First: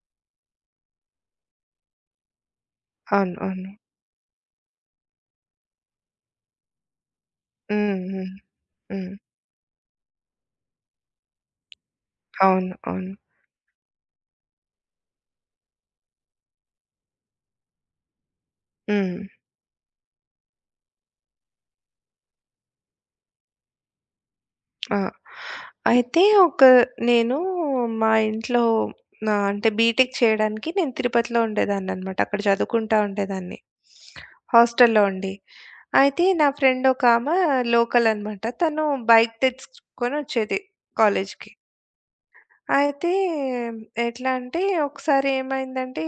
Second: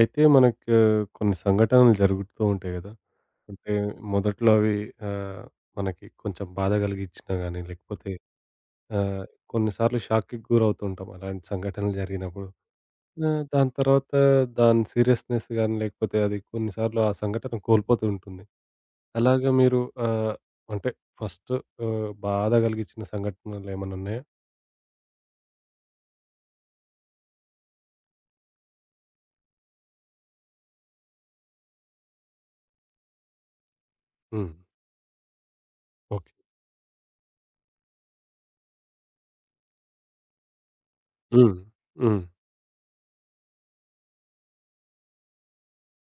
అయితే మనకు కొన్ని సంఘటనలు జరుగుతూ ఉంటాయి కదా! అవును. అవును. అంటే మొదట్లో అవి ఆహ్, మనకి కొంచెం బాధ కలిగించినా గానీ, హ్మ్. లేకపోతే హ్మ్. హ్మ్. ఆహ్, కొన్నిసార్లు షాక్‌కి గురవుతుంటాం అలాంటి సంఘటనలు జరిగినప్పుడు. అవును. అవును. దాని తర్వాత దాని సీరియస్‌నెస్ గానీ, లేకపోతే అది కొన్నిసార్లు ఆ సంఘటన కోల్పోతూ ఉంటుంది. హ్మ్. అలాగా మీరు ఆహ్, అంటే ఫస్ట్ బాధ కలిగించిన సంఘటనలు ఏమన్నా ఉన్నాయా? ఆ! అయితే ఒక నేను మా ఇంట్లో నా అంటే బీటెక్ చేయడానికి నేను తిరుపతిలో ఉండేదాన్ననమాట. అక్కడ చదువుకుంటా ఉండేదాన్ని. హ్మ్. హాస్టల్‌లో ఉండి. అయితే ఓకే. నా ఫ్రెండ్ ఒకామె లోకల్ అనమాట. తను బైక్ తెచ్చుకొనొచ్చేది కాలేజ్‌కి. హ్మ్. హ్మ్. అయితే ఎట్లా అంటే ఒకసారి ఏమైందంటే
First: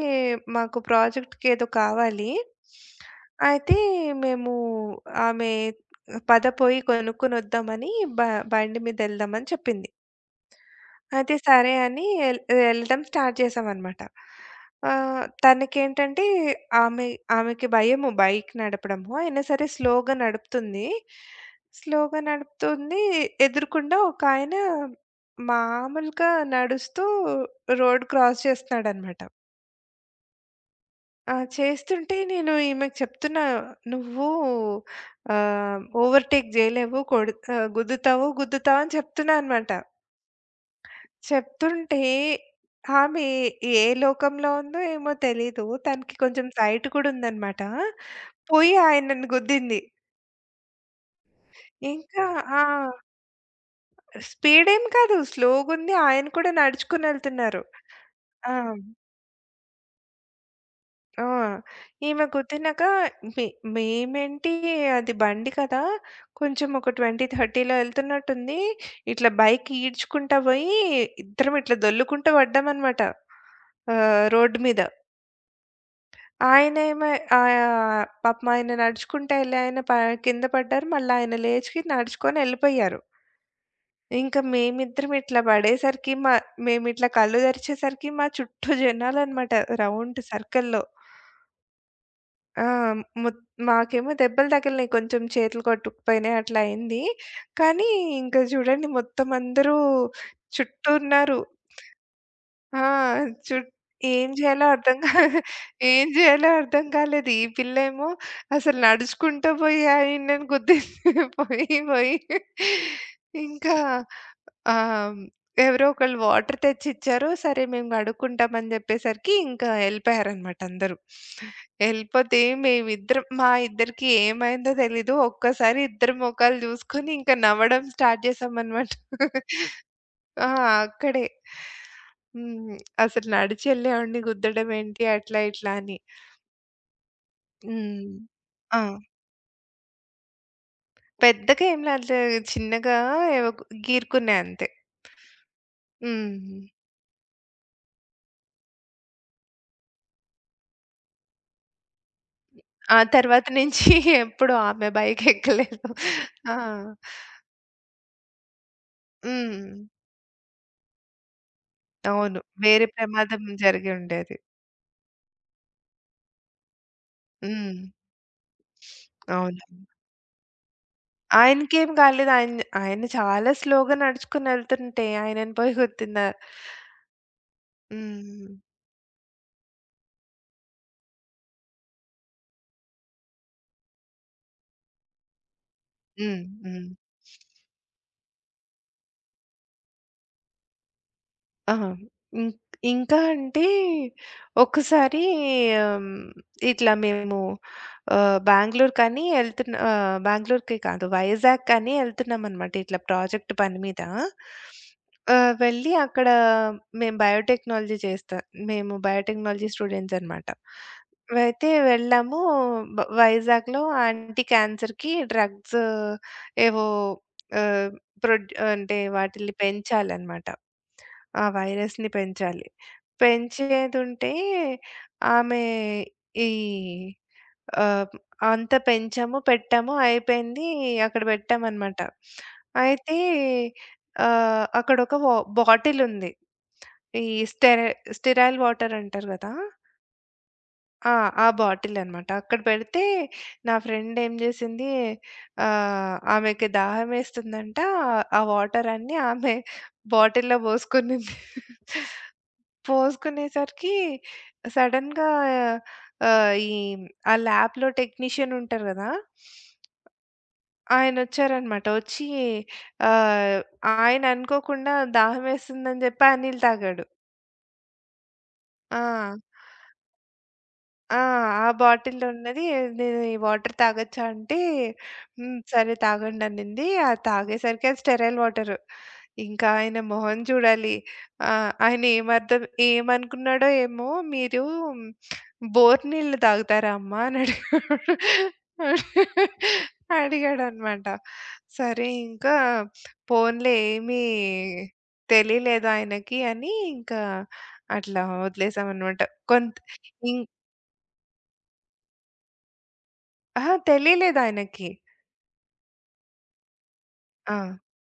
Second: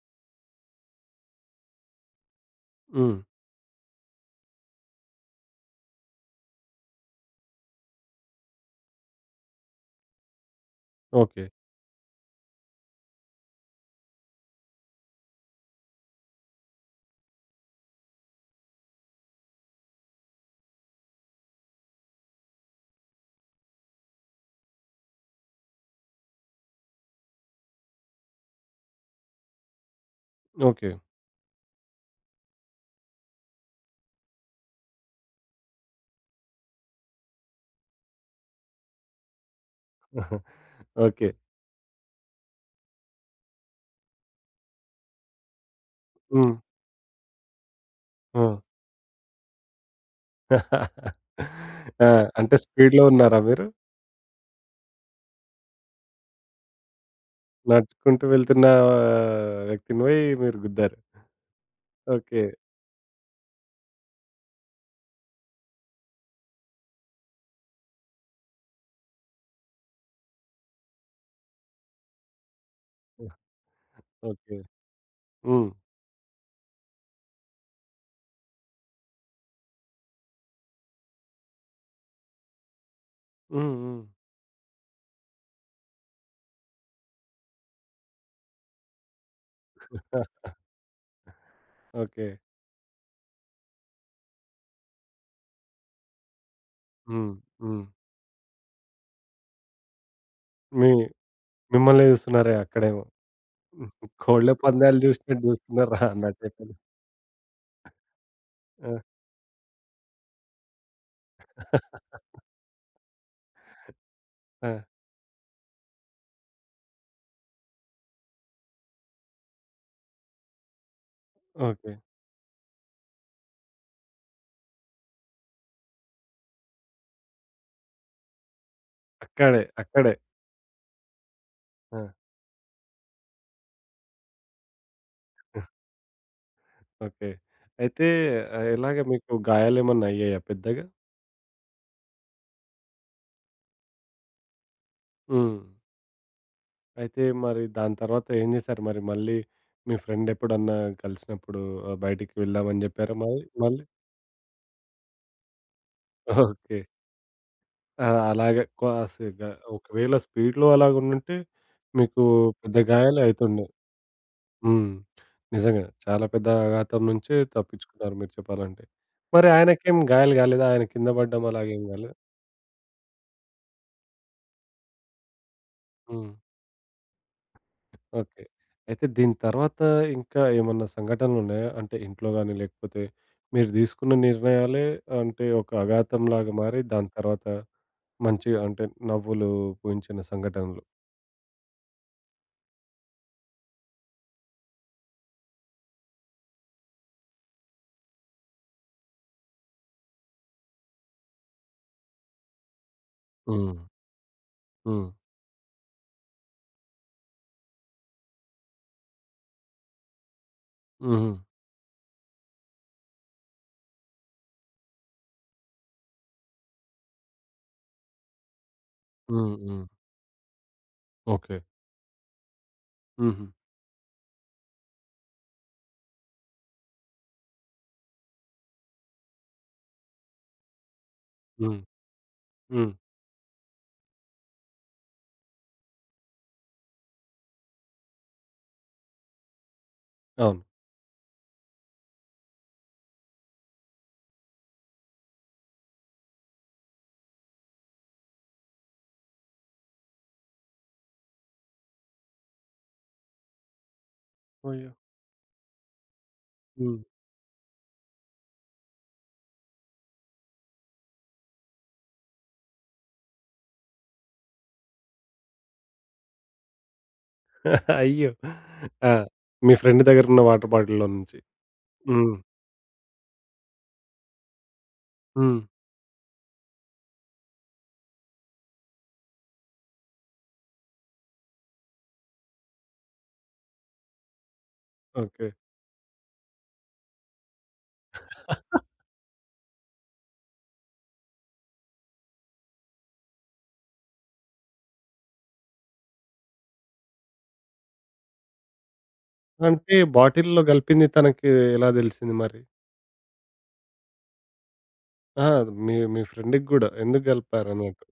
మాకు ప్రాజెక్ట్‌కి ఏదో కావాలి. హ్మ్. అయితే మేము ఆమె పద పోయి కొనుక్కొని వద్దామని బ బండి మీద వెళ్దామని చెప్పింది. అయితే ఓకే. సరే అని ఎళ్ళడం స్టార్ట్ చేశామనమాట. తనకేంటంటే ఆమె ఆమెకి భయము బైక్ నడపడము. అయినా సరే స్లోగా నడుపుతుంది. స్లోగా నడుపుతుంది. ఎదురుకుండా ఒకాయన మామూలుగా నడుస్తూ రోడ్ క్రాస్ చేస్తున్నాడనమాట. ఓకే. ఆ! చేస్తుంటే నేను ఈమెకు చెప్తున్నా, "నువ్వు ఓవర్‌టేక్ జేయలేవు. కొడు గుద్దుతావు, గుద్దుతావు" అని చెప్తున్నా అనమాట. ఓకే. చెప్తుంటే ఆమె ఏ లోకంలో ఉందో ఏమో తెలీదు. తనకి కొంచెం హ్మ్. సైట్ కూడా ఉందనమాట. హ్మ్. పోయి ఆయనను గుద్దింది. ఆ! ఇంకా అంటే ఆ! స్పీడ్‌లో ఉన్నారా మీరు? స్పీడేం కాదు. స్లోగుంది. ఆయన కూడా నడుచుకొనెళ్తున్నారు. నడుచుకుంటూ ఆ! వెళ్తున్న వ్యక్తిని పోయి మీరు గుద్దారు. ఆ! ఈమె ఓకే. గుద్దినాక మె మేమేంటి అది బండి కదా! కొంచెం ఒక 20, 30లో ఎళ్తున్నట్టుంది. ఇట్లా బైక్ ఈడ్చుకుంటా పోయి ఇద్దరం ఇట్లా దొర్లుకుంటూ పడ్డామనమాట. ఓకే. రోడ్డు మీద. హ్మ్. ఆయనేమో పాపం ఆయన నడుచుకుంటా ఎళ్ళి ఆయన ప కింద పడ్డారు. మళ్ళా ఆయన లేచి నడుచుకొని ఎళ్ళిపోయారు. హ్మ్. హ్మ్. ఇంక మేమిద్దరం ఇట్లా పడేసరికి మేమిట్లా కళ్ళు తెరిచేసరికి మా చుట్టూ జనాలనమాట రౌండ్ సర్కిల్‌లో. ఓకే. ఆ! మొ మాకేమో దెబ్బలు తగిలినాయి కొంచెం చేతులు కొట్టుకుపోయినాయి అట్లా అయింది. హ్మ్. హ్మ్. కానీ ఇంక చూడండి మొత్తం అందరూ మీ చుట్టూ ఉన్నారు. మిమ్మల్నే చూస్తున్నారే ఆ! అక్కడేమో. చుట్ ఏం కోళ్ళ జేయాలో అర్థం పందాలు చూసినట్టు చూస్తున్నారా ఏం జేయాలో అన్నట్టయిపోయింది. అర్థం కాలేదు. ఈ పిల్లేమో అసలు ఆ! నడుచుకుంటూ పోయి ఆయనని గుద్దేసింది పోయి పోయి. ఇంకా ఆ! ఆహ్, ఎవరో ఒకళ్ళు వాటర్ తెచ్చిచ్చారు. సరే మేము కడుక్కుంటాం అని జెప్పేసరికి ఇంకా ఎళ్ళిపోయారనమాట అందరూ. ఓకే. ఎళ్ళిపోతే మేమిద్దరం మా ఇద్దరికీ ఏమైందో తెలీదు. ఒక్కసారి ఇద్దరి మొఖాలు జూసుకొని ఇంకా నవ్వడం స్టార్ట్ జేశామనమాట. అక్కడే. అక్కడే. ఆ! అక్కడే. ఆ! హ్మ్. అసలు నడిచెళ్ళేవాడిని గుద్దడమేంటి అట్లా ఇట్లా అని. ఓకే. అయితే హ్మ్. ఆ! ఎలాగ మీకు గాయాలేమన్నా అయ్యాయా పెద్దగా? పెద్దగా ఏం లాగలేదు. చిన్నగా ఏవో గీరుకున్నా అంతే. హ్మ్. హ్మ్. అయితే మరి దాని తర్వాత ఏం జేశారు? మరి మళ్ళీ మీ ఫ్రెండ్ ఎప్పుడన్నా కలిసినప్పుడు బయటికి వెళ్దామని ఆ జెప్పారా మరి తర్వాత మళ్ళీ? నుంచి ఎప్పుడు ఆమె బైకెక్కలేదు. ఆ! ఓకే. ఆ! అలాగే క్లాస్‌గా హ్మ్. ఒకవేళ స్పీడ్‌లో అలాగుండుంటే మీకు అవును. పెద్ద వేరే గాయాలే ప్రమాదం అయితుండే. జరిగి ఉండేది. హ్మ్. నిజంగా. చాలా పెద్ద ఆఘాతం నుంచి హ్మ్. తప్పించుకున్నారు మీరు చెప్పాలంటే. మరి అవునవును. ఆయనకేం గాయాలు గాలేదా? ఆయన కింద పడ్డం అలాగేం ఆయనకేం గాలేదా? కాలేదు. ఆయన ఆయన చాలా స్లోగా నడుచుకొని ఎళ్తుంటే ఆయనని పోయి గుద్దినా. హ్మ్. ఓకే. హ్మ్. అయితే దీని తర్వాత ఇంకా ఏమన్నా సంఘటనలున్నాయా? అంటే ఇంట్లో గాని, లేకపోతే మీరు తీసుకున్న నిర్ణయాలే అంటే ఒక హ్మ్. అఘాతంలాగా మారి, హ్మ్. దాని తర్వాత మంచి అంటే నవ్వులు పూయించిన సంఘటనలు? ఆహా! ఇం ఇంకా అంటే ఒక్కసారి హ్మ్, ఇట్లా మేము ఆహ్, బెంగుళూరు కానీ ఎళ్తున్న ఆహ్, బెంగుళూరుకి కాదు వైజాగ్ కానీ ఎళ్తున్నామనమాట ఇట్లా ప్రాజెక్ట్ హ్మ్. పని మీద. హ్మ్. వెళ్ళి అక్కడ మేము బయోటెక్నాలజీ చేస్తా మేము బయోటెక్నాలజీ స్టూడెంట్స్ అనమాట. హుహు. అయితే వెళ్ళాము వైజాగ్‌లో యాంటీ క్యాన్సర్‌కి డ్రగ్స్ ఏవో ఆహ్, ప్రొడ్ అంటే వాటిల్ని హ్మ్. హ్మ్. పెంచాలనమాట. ఆ ఓకే. వైరస్‌ని పెంచాలి. హుహు. పెంచేదుంటే ఆమె ఈ ఆహ్, అంత పెంచాము, పెట్టాము అయిపోయింది. అక్కడ హ్మ్. పెట్టామనమాట. హ్మ్. అయితే ఆహ్, అక్కడొక వా బాటిలుంది. ఈ స్టెరై స్టెరైల్ వాటర్ అంటారు గదా! అవును. ఆ! ఆ బాటిలనమాట. అక్కడ పెడితే నా ఫ్రెండ్ ఏం జేసింది ఆమెకి దాహమేస్తుందంట. ఆ వాటర్ అన్నీ ఆమె బాటిల్‌లో బోసుకునింది. పోసుకునేసరికి అయ్యో! సడెన్‌గా ఆహ్, ఈ హ్మ్. ఆ ల్యాబ్‌లో టెక్నీషియన్ ఉంటారు గదా! ఆయనొచ్చారనమాట. వచ్చి ఆహ్, ఆయన అనుకోకుండా దాహమేస్తుందని జెప్పి ఆ నీళ్ళు తాగాడు. అయ్యో! ఆ! ఆ! మీ ఫ్రెండ్ దగ్గరున్న వాటర్ బాటిల్‌లో ఆ! నుంచి. ఆ బాటిల్‌లో హ్మ్. ఉన్నది నేను ఈ వాటర్ తాగొచ్చా అంటే, హ్మ్. హ్మ్. సరే తాగండనింది. అది తాగేసరికి అది స్టెరైల్ వాటరు. ఇంకా ఆయన మొహం చూడాలి. ఆహ్, ఆయన ఏమర్థం ఏమనుకున్నాడో ఏమో మీరు ఓకే. బోరు నీళ్ళు తాగుతారా అమ్మా అని అడిగాడు. అడిగాడనమాట. సరే ఇంకా పోన్లే ఏమీ తెలియలేదు ఆయనకి అని ఇంకా అట్లా వదిలేసామనమాట. కొంత్ అంటే ఇం బాటిల్‌లో గలిపింది తనకి ఎలా దెలిసింది మరి? అహా! తెలియలేదాయనకి. ఆ! మీ మీ ఫ్రెండ్‌కి గూడా ఎందుకు ఆ! గలిపారన్నట్టు.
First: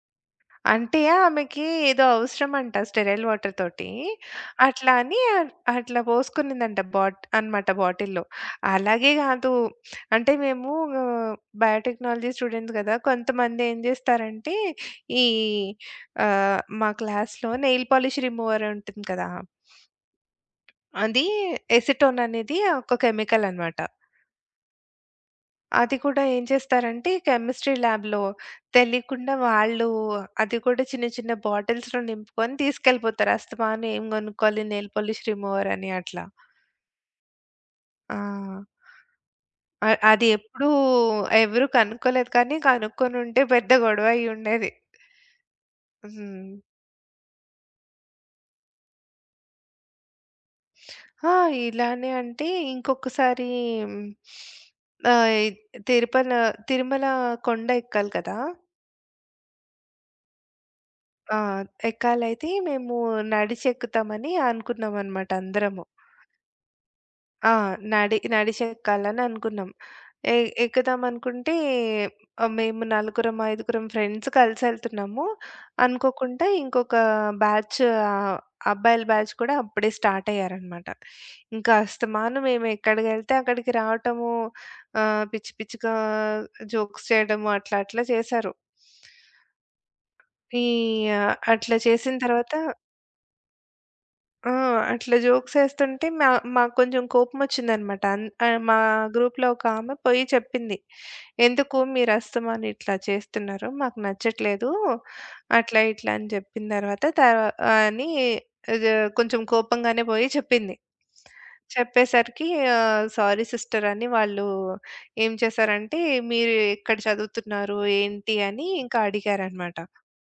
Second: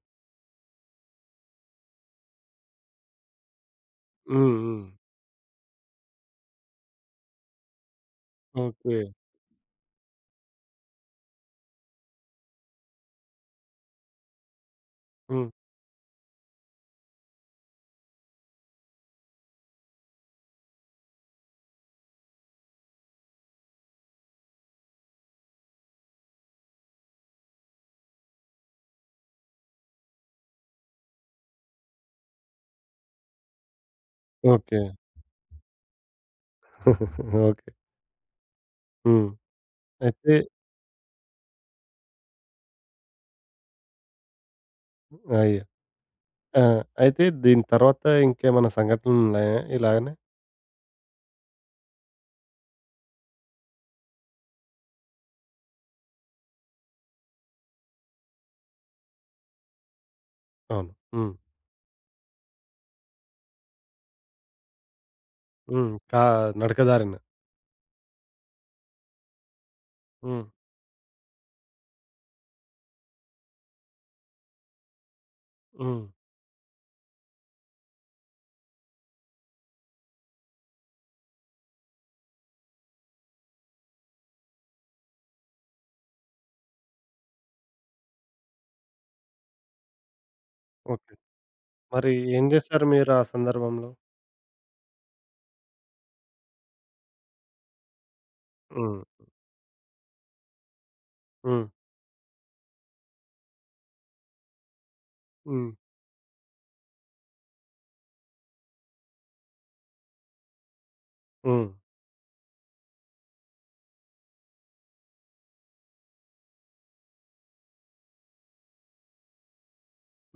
అంటే ఆమెకి ఏదో అవసరమంట స్టెరైల్ వాటర్ తోటి. హ్మ్. హ్మ్. అట్లా అని అట్లా పోసుకునిందంట అనమాట బాటిల్‌లో. ఓకే. అలాగే కాదు అంటే మేము బయోటెక్నాలజీ స్టూడెంట్స్ కదా! కొంతమంది ఏం చేస్తారంటే ఈ హ్మ్. మా క్లాస్‌లో నెయిల్ పాలిష్ రిమూవర్ ఉంటుంది కదా! అది ఎసిటోన్ అనేది ఒక కెమికల్ అనమాట. అది కూడా ఏం చేస్తారంటే కెమిస్ట్రీ ల్యాబ్‌లో తెలియకుండా వాళ్ళు అది కూడా చిన్న చిన్న బాటిల్స్‌లో నింపుకొని తీసుకెళ్ళిపోతారు. అస్తమాను ఏం కొనుక్కోవాలి ఓకే. నెయిల్ పాలిష్ రిమూవర్ అని అట్లా. ఓకే. ఆ! హ్మ్. అది అయితే ఎప్పుడూ ఎవరు కనుక్కోలేదు. కానీ కనుక్కొనుంటే పెద్ద గొడవ అయ్యుండేది. అయ్యో! హ్మ్. ఆ! అయితే దీని తర్వాత ఇంకేమన్నా సంఘటనలున్నాయా ఇలాగనే? ఆ! ఇలానే అంటే ఇంకొకసారి హ్మ్, ఆహ్, తిరుపల తిరుమల కొండ ఎక్కాలి కదా! అవును. హ్మ్. ఆ! ఎక్కాలైతే మేము నడిచెక్కుతామని అనుకున్నామనమాట అందరము. హ్మ్. కా నడక దారిన. ఆ! నడిచెక్కాలని అనుకున్నాం. ఎ హ్మ్. ఎక్కుదాం అనుకుంటే మేము నలుగురం, ఐదుగురం ఫ్రెండ్స్ కలిసెళ్తున్నాము. హ్మ్. అనుకోకుండా ఇంకొక బ్యాచ్ ఆహ్, అబ్బాయిల బ్యాచ్ కూడా అప్పుడే స్టార్ట్ అయ్యారనమాట. ఇంకా అస్తమాను మేము ఎక్కడికెళ్తే అక్కడికి రావటము, పిచ్చి పిచ్చిగా జోక్స్ చేయడము అట్లా అట్లా చేశారు. ఈ ఓకే. ఆ, అట్లా మరి చేసిన ఏం తర్వాత జేశారు మీరు ఆ సందర్భంలో? ఆ! అట్లా జోక్సేస్తుంటే మాకు కొంచెం కోపమొచ్చిందనమాట. మా హ్మ్. గ్రూప్‌లో ఒక ఆమె పోయి చెప్పింది. హ్మ్. "ఎందుకు మీరు అస్తమాను ఇట్లా చేస్తున్నారు? మాకు నచ్చట్లేదు." హ్మ్. అట్లా ఇట్లా అని చెప్పిన తర్వాత తర్ అని ఇది కొంచెం కోపంగానే పోయి చెప్పింది. హ్మ్. చెప్పేసరికి "సారీ సిస్టర్" అని వాళ్ళు ఏం చేశారంటే, "మీరు ఎక్కడ చదువుతున్నారు? ఏంటి?" అని ఇంకా అడిగారనమాట.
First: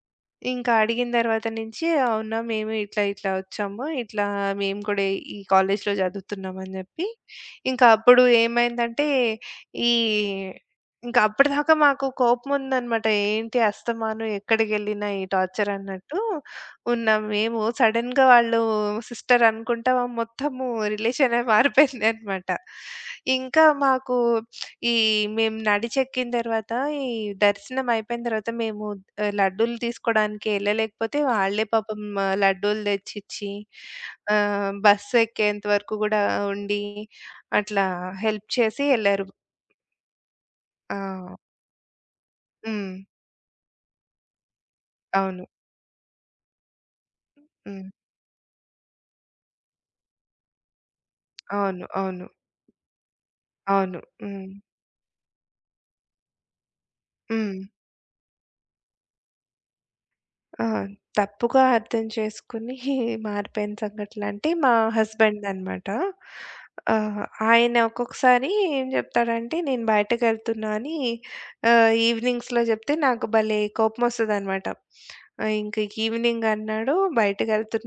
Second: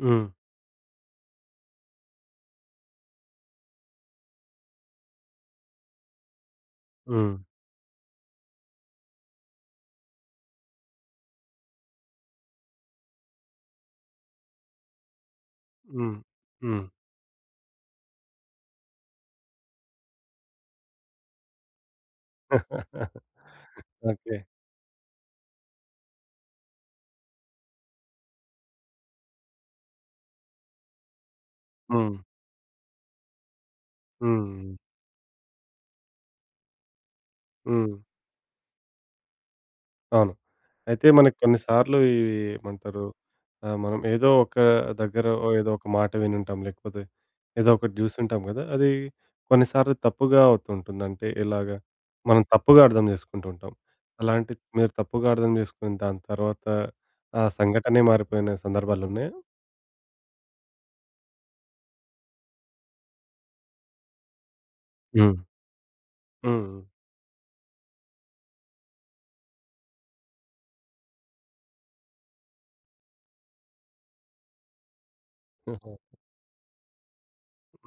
హ్మ్. ఇంకా అడిగిన తర్వాత నుంచి అవునా! మేము ఇట్లా ఇట్లా వచ్చాము. ఇట్లా మేము కూడా ఈ కాలేజ్‌లో చదువుతున్నాం అని చెప్పి, హ్మ్. ఇంకా అప్పుడు ఏమైందంటే ఈ ఇంకా అప్పటిదాకా మాకు కోపం ఉందన్నమాట. ఏంటి అస్తమాను ఎక్కడికెళ్ళినా ఈ టార్చర్ హ్మ్. అన్నట్టు హ్మ్. ఉన్నాం మేము. సడెన్‌గా వాళ్ళు సిస్టర్ అనుకుంటా మొత్తము రిలేషనే మారిపోయిందన్నమాట. ఇంకా మాకు ఓకే. ఈ మేము నడిచెక్కిన తర్వాత, ఈ దర్శనం అయిపోయిన తర్వాత మేము లడ్డూలు తీసుకోడానికి ఎళ్ళలేకపోతే వాళ్ళే పాపం హ్మ్. ఆ, లడ్డూలు తెచ్చిచ్చి, హ్మ్. బస్సు ఎక్కేంత వరకు గూడా ఉండి, అట్లా హ్మ్. హెల్ప్ చేసి ఎళ్లారు. అవును. ఆ! అయితే మనకు కొన్ని సార్లు ఇవి హ్మ్. ఏమంటారు? మనం ఏదో ఒక దగ్గర అవును. ఓ ఏదో ఒక మాట వినుంటాం. లేకపోతే ఏదో హ్మ్. ఒకటి జూసుంటాం గదా! అది కొన్నిసార్లు తప్పుగా అవుతుంటుంది. అంటే ఎలాగా? అవును. అవును. మనం తప్పుగా అర్థం జేసుకుంటూ ఉంటాం. అవును. హ్మ్. అలాంటి మీరు తప్పుగా అర్థం జేసుకుని దాని తర్వాత ఆ హ్మ్. సంఘటనే మారిపోయిన సందర్భాలున్నాయా? ఆ! తప్పుగా అర్థం చేసుకొని మారిపోయిన సంఘటనంటే మా హ్మ్. హస్బెండ్ అనమాట. హ్మ్. హ్మ్. ఆహ్, ఆయన ఒక్కొక్కసారి ఏం చెప్తాడంటే నేను బయటకెళ్తున్నా అని ఈవినింగ్స్‌లో చెప్తే నాకు భలే కోపమొస్తదనమాట. ఇంక ఓహో! ఈవినింగ్ అన్నాడు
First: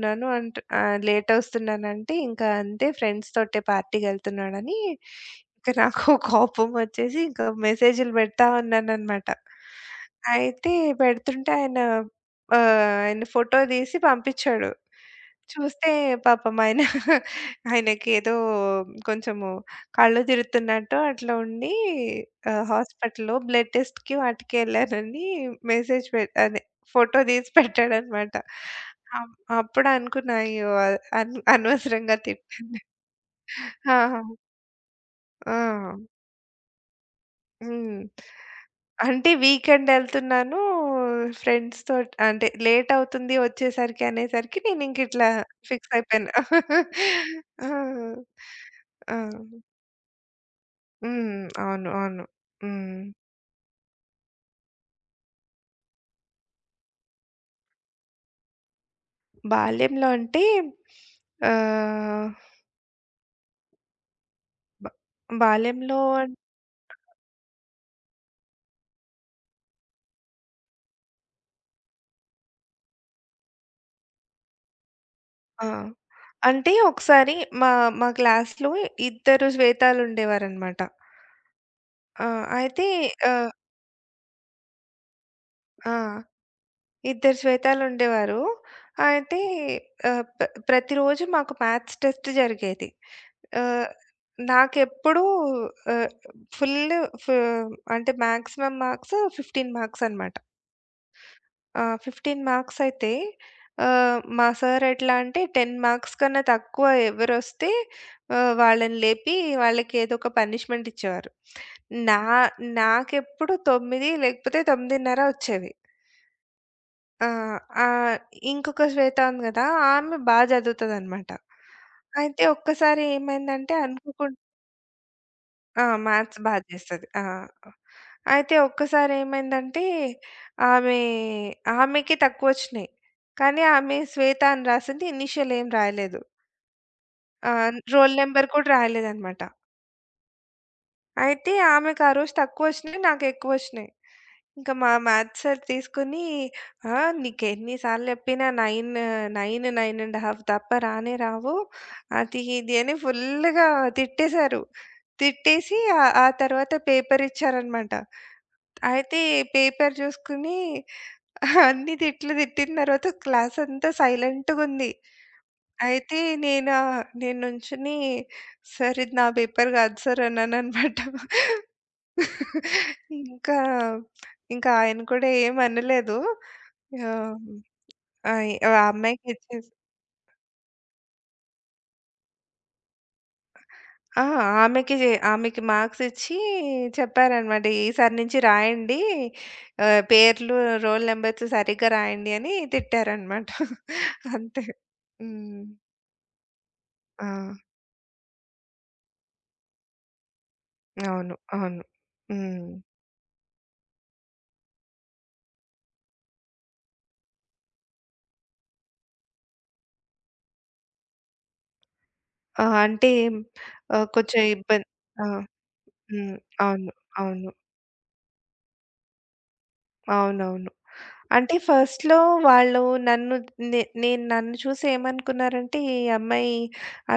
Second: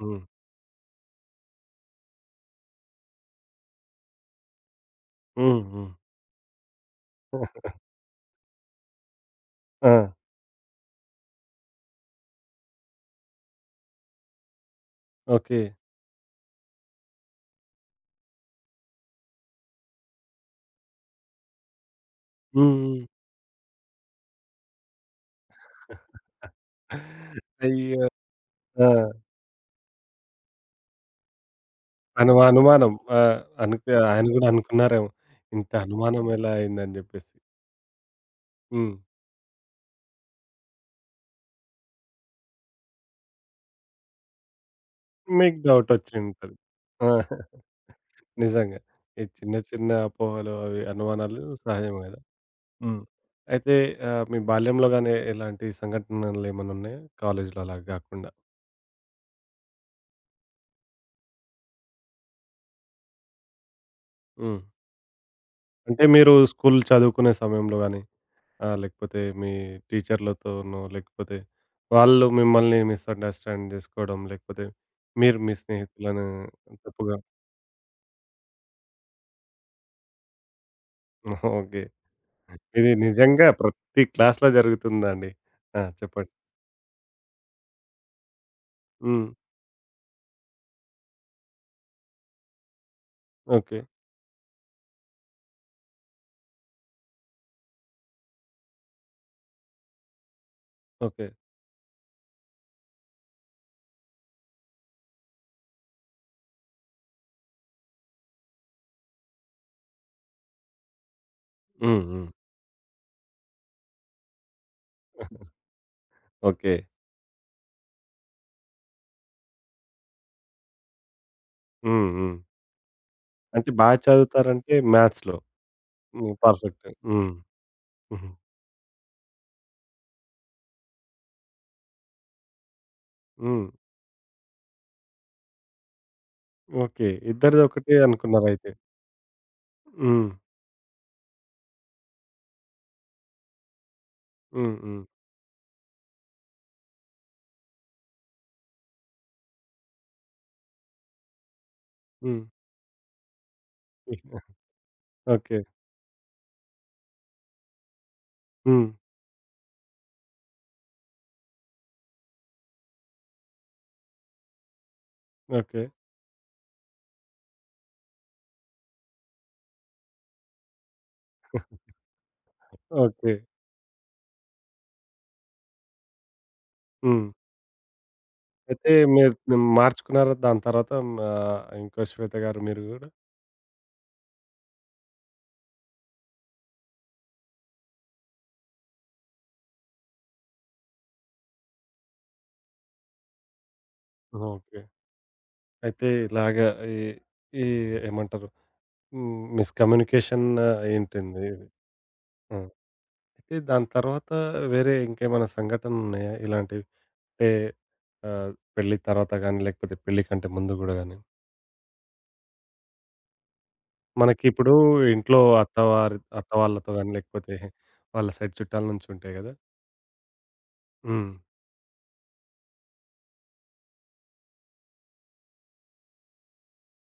హ్మ్. అంట్ ఆహ్, లేట్ వస్తున్నానంటే ఇంకా అంతే ఫ్రెండ్స్ తోటే పార్టీకెళ్తున్నాడని హ్మ్. ఇంక హ్మ్. నాకు కోపం వచ్చేసి ఇంకా మెసేజ్‌లు పెడతా ఉన్నాననమాట. ఆ! అయితే పెడుతుంటే ఆయన ఫోటో తీసి పంపించాడు. ఓకే. చూస్తే పాపం ఆయన ఆయనకేదో కొంచెము కళ్ళు తిరుగుతున్నట్టు అట్లా ఉండి హ్మ్. హ్మ్. హాస్పిటల్‌లో బ్లడ్ టెస్ట్‌కి వాటికి ఎళ్ళానని మెసేజ్ పె అదే ఫోటో తీసి అయ్యో! పెట్టాడనమాట. ఆ! అప్ అప్పుడు అనుకున్నా అయ్యో! అనవసరంగా తిట్టాను. అనుమానం. ఆ! ఆ! ఆయన గూడా అనుకున్నారేమో. ఇంత ఆ! అనుమానం ఎలా అయిందని జెప్పేసి. హ్మ్. హ్మ్. అంటే వీకెండెళ్తున్నాను. ఫ్రెండ్స్‌తోటి అంటే లేటవుతుంది వచ్చేసరికి అనేసరికి నేనింకిట్లా మీకు ఫిక్స్ అయిపోయాను. డౌటొచ్చింటది. ఆ! ఆ! నిజంగా. ఆ! ఈ చిన్న చిన్న అపోహలు అవి అనుమానాలు హ్మ్. అవును. సహజమే గదా! అవును. హ్మ్. హ్మ్. అయితే మీ బాల్యంలో గాని ఎలాంటి సంఘటనలేమన్నున్నాయా? కాలేజీలో అలాగ గాకుండా. బాల్యంలో అంటే ఆహ్, హ్మ్. బ బాల్యంలో అంటే మీరు స్కూల్ చదువుకునే సమయంలో గాని ఆ! లేకపోతే మీ టీచర్‌లతోనో, లేకపోతే వాళ్ళు మిమ్మల్ని మిస్‌అండర్‌స్టాండ్ జేసుకోవడం, లేకపోతే మీరు మీ ఆ! స్నేహితులను అంటే తప్పుగా ఒకసారి మా మా క్లాస్‌లో ఇద్దరు శ్వేతాలుండేవారనమాట. ఓకే. ఆ! అయితే ఇది నిజంగా ఆహ్, ప్రతి క్లాస్‌లో జరుగుతుందండి. ఆ! ఆ! చెప్పండి. ఇద్దరు శ్వేతాలుండేవారు. హ్మ్. అయితే ఆహ్, ప ప్రతిరోజు మాకు మ్యాథ్స్ టెస్ట్ జరిగేది. ఓకే. ఆహ్, నాకెప్పుడూ ఆహ్, ఫుల్లు ఫు అంటే మాక్సిమం మార్క్స్ 15 మార్క్స్ అనమాట. ఓకే. ఆ! 15 మార్క్స్ అయితే మా సార్ ఎట్లా అంటే 10 మార్క్స్ కన్నా తక్కువ ఎవరొస్తే వాళ్ళని లేపి వాళ్ళకి ఏదో ఒక పనిష్మెంట్ ఇచ్చేవారు. హ్మ్. నా హ్మ్. నాకెప్పుడు 9 లేకపోతే 9:30 వచ్చేవి. ఓకే. ఆ! ఆహ్, ఇంకొక శ్వేత ఉంది గదా! ఆమె బా చదువుతదనమాట. హ్మ్. హ్మ్. అయితే ఒక్కసారి అంటే ఏమైందంటే బాగా చదువుతారంటే మ్యాథ్స్‌లో. ఆ! హ్మ్. మ్యాథ్స్ బా పర్ఫెక్ట్. చేస్తది. ఆ! హ్మ్. హుహు. అయితే ఒక్కసారి ఏమైందంటే ఆమె ఆమెకి తక్కువొచ్చినాయి. కానీ హ్మ్. ఆమె శ్వేత అని రాసింది ఇనీషియల్ ఏం రాయలేదు. ఓకే. ఇద్దరిది ఒకటే రోల్ నంబర్ కూడా అనుకున్నారయితే. రాయలేదనమాట. హ్మ్. అయితే ఆమెకి ఆ రోజు తక్కువొచ్చినియి. నాకెక్కువొచ్చినియి. ఇంక హ్మ్. మా హ్మ్. మ్యాథ్స్ సార్ తీసుకొని "ఆ! నీకెన్ని సార్లు జెప్పినా 9, 9, 9 ½ తప్ప రానే రావు" అది హ్మ్. ఇది అని ఫుల్లుగా తిట్టేశారు. ఓకే. తిట్టేసి ఆ తర్వాత పేపర్ ఇచ్చారనమాట. హ్మ్. అయితే పేపర్ జూసుకుని అన్ని తిట్లు తిట్టిన తర్వాత క్లాసంతా సైలెంట్‌గుంది. ఓకే. అయితే నేను నుంచుని "సార్ ఇది నా పేపర్ గాదు సార్" అన్నాననమాట. ఓకే. ఇంకా, ఇంకా ఆయన కూడా ఏమనలేదు. హ్మ్. ఆహ్, ఆహ్, ఆ అయితే అమ్మాయికి మీరు ఇచ్చేసి మార్చుకున్నారా దాని తర్వాత ఇంకో శ్వేత గారు మీరు గూడా? ఆ! ఆమెకి మార్క్స్ ఇచ్చి చెప్పారనమాట. ఈసారి నుంచి రాయండి. పేర్లు, రోల్ నంబర్స్ సరిగ్గా రాయండి అని తిట్టారనమాట. అంతే. ఓకే. హ్మ్. అయితే ఇలాగ ఈ ఆ! ఈ ఏమంటారు హ్మ్. మిస్‌కమ్యూనికేషన్ అవును. ఏంటింది ఇది? అవును. ఆ! హ్మ్. అయితే దాని తర్వాత వేరే ఇంకేమైనా సంఘటనలున్నాయా ఇలాంటివి? అంటే ఆహ్, పెళ్లి తర్వాత గానీ, లేకపోతే పెళ్లి కంటే ముందు గూడా గానీ? ఆ! అంటే కొంచెం మనకిప్పుడు ఇబ్బంది ఆ! ఇంట్లో అత్తవారి హ్మ్. అత్తవాళ్ళతో అవును. గానీ, అవును. లేకపోతే వాళ్ళ సైడ్ చుట్టాల నుంచి ఉంటాయి గదా! అవునవును. హ్మ్. అంటే ఫస్ట్‌లో వాళ్ళు నన్ను నేను నన్ను చూసి ఏమనుకున్నారంటే, ఈ అమ్మాయి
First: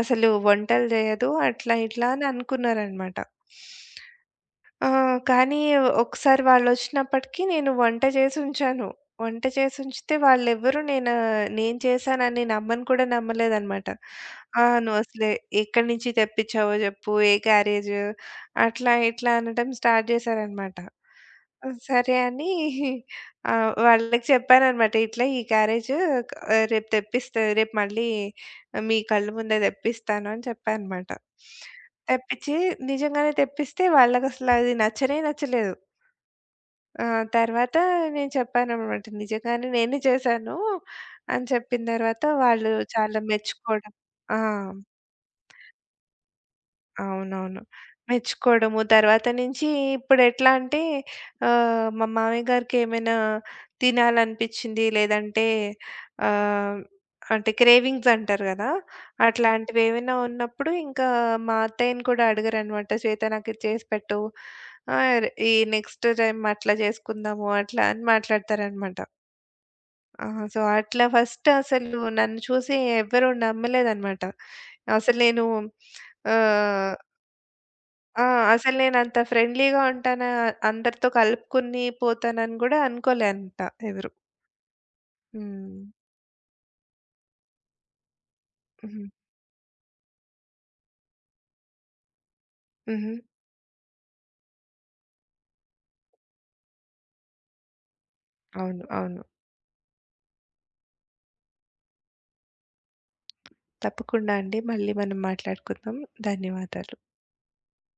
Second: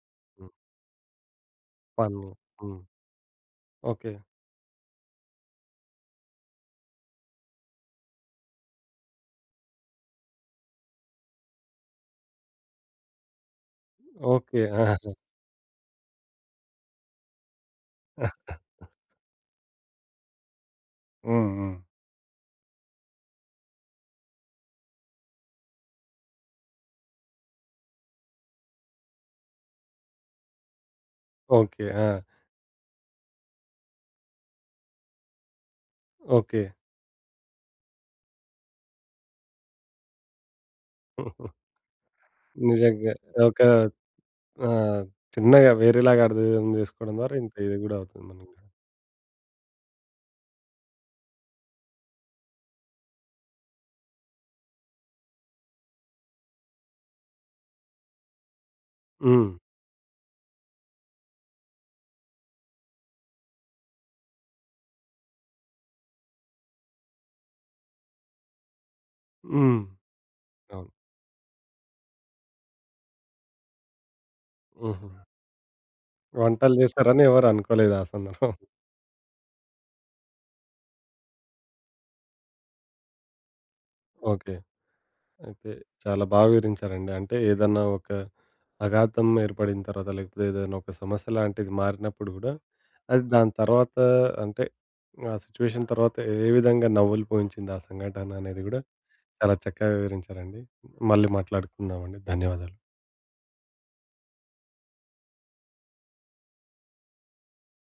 అసలు హ్మ్. వంటలు జేయదు అట్లా ఇట్లా వాళ్ళు అని హ్మ్. అనుకున్నారనమాట. ఓకే. ఆ! కానీ ఒకసారి వాళ్ళొచ్చినప్పటికి నేను వంట చేసుంచాను. వంట చేసుంచితే వాళ్ళెవ్వరూ నేను నేను చేశానని నమ్మను కూడా నమ్మలేదనమాట. ఓకే. ఆ! "నువ్వసలే ఎక్కడి నుంచి తెప్పించావో జెప్పు, ఏ క్యారేజ్" ఆ! అట్లా ఇట్లా అనడం స్టార్ట్ జేశారనమాట. హ్మ్. హ్మ్. సరే అని ఆ! వాళ్ళకి చెప్పాననమాట. "ఇట్లా ఈ క్యారేజ్ క రేపు తెప్పిస్తా రేపు మళ్ళీ మీ కళ్ళ ముందే తెప్పిస్తాను" అని చెప్పా అనమాట. ఓకే. ఆ! తెప్పించి నిజంగానే తెప్పిస్తే వాళ్ళకసలు అది నచ్చనే నచ్చలేదు. ఓకే. ఆ! తర్వాత నేను చెప్పాననమాట. నిజంగానే నేనే చేశాను అని చెప్పిన తర్వాత వాళ్ళు నిజంగా. చాలా ఒక మెచ్చుకోవడం. ఆ! ఆహ్, చిన్నగా వేరేలాగా అర్థం చేసుకోవడం ద్వారా ఇంత అవునవును. ఇది గూడా అవుతుంది మనకి. మెచ్చుకోవడము. తర్వాత నుంచి ఇప్పుడెట్లా అంటే మా మామయ్య గారికేమైనా తినాలనిపిచ్చింది లేదంటే ఆహ్, అంటే క్రేవింగ్స్ అంటారు గదా! హ్మ్. అట్లాంటివేమైనా ఉన్నప్పుడు ఇంకా మా అత్తయ్యని కూడా అడగరనమాట. "శ్వేత నాకిది చేసి పెట్టు. ఈ నెక్స్ట్ టైమ్ అట్లా చేసుకుందాము" అట్లా అని మాట్లాడతారనమాట. హ్మ్. ఆ! సో, అవును. అట్లా ఫస్ట్ అసలు నన్ను చూసి ఎవ్వరు నమ్మలేదనమాట. హుహు. అసలు నేను వంటలు ఆహ్, చేశారని ఎవరు అనుకోలేదు ఆ ఆ! సందర్భం. అసలు నేనంత ఫ్రెండ్లీగా ఉంటానా అందరితో కలుపుకొని పోతానని గూడా అనుకోలే అంత ఎవరు. ఓకే. అయితే హ్మ్. చాలా బాగా వివరించారండి. అంటే ఏదన్నా ఒక హుహు. అఘాతం ఏర్పడిన తర్వాత లేకపోతే ఏదైనా ఒక సమస్య లాంటిది మారినప్పుడు గూడా హుహు. అది దాని తర్వాత అంటే ఆ సిట్యుయేషన్ తర్వాత ఏ విధంగా నవ్వులు పూయించింది ఆ సంఘటన అనేది గూడా అవును. అవును. చాలా చక్కగా వివరించారండి. మళ్ళీ మాట్లాడుకుందామండి. ధన్యవాదాలు. తప్పకుండా అండి. మళ్ళీ మనం మాట్లాడుకుందాం. ధన్యవాదాలు.